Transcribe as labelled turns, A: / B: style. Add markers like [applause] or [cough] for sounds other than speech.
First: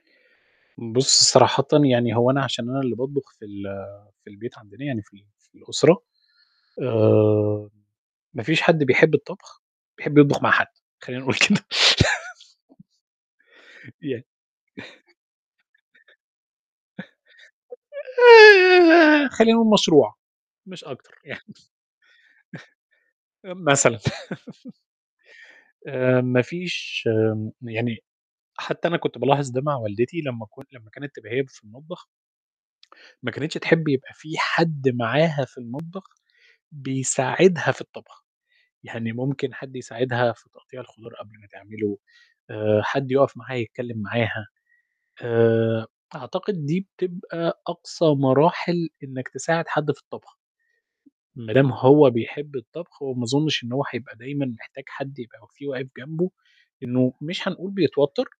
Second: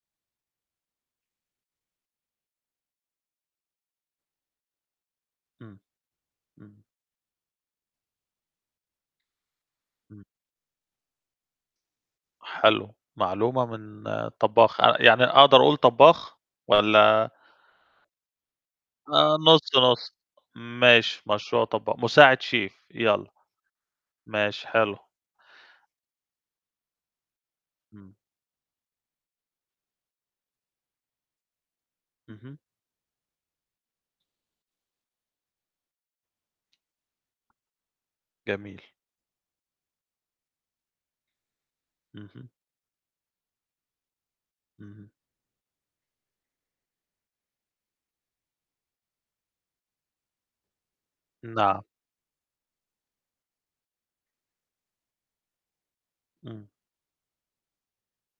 A: بُصّ صراحةً يعني هو أنا عشان أنا اللي باطبخ في ال في البيت عندنا، يعني في ال في
B: إمم.
A: الأسرة،
B: إمم.
A: آآ، ما فيش حد بيحب الطبخ بيحب
B: إمم.
A: يطبخ مع حد، خلّينا نقول كده [chuckles]
B: حلو، معلومة من
A: يع
B: طباخ، ع يعني أقدر أقول طباخ والّا؟ آه
A: خلّينا نقول
B: نُص، نُص،
A: مشروع، مش أكتر
B: ماشي،
A: يعني.
B: مشروع طبا مساعد شيف يلّا.
A: مثلًا.
B: ماشي
A: [chuckles]
B: حلو.
A: آآ ما فيش آمم، يعني
B: إمم.
A: حتّى أنا كنت بالاحظ ده مع والدتي لمّا ك لمّا كانت تبقى هي اللي في المطبخ
B: اهم،
A: ما كانتش تحبي يبقى في حد معاها في المطبخ بيساعدها في الطبخ،
B: جميل.
A: يعني ممكن حد يساعدها في تقطيع الخضار قبل ما تعمله،
B: اهم.
A: آآ، حد يُقَف معاها يتكلّم معاها.
B: اهم.
A: آآ، أعتقد دي بتبقى أقصى مراحل إنك تساعد حد في الطبخ. ما دام
B: نعم.
A: هو بيحب الطبخ وما أظنش إن هو حيبقى دايمًا محتاج حد يبقى في واقف جنبه،
B: إمم.
A: إنه مش هنقول بيتوتّر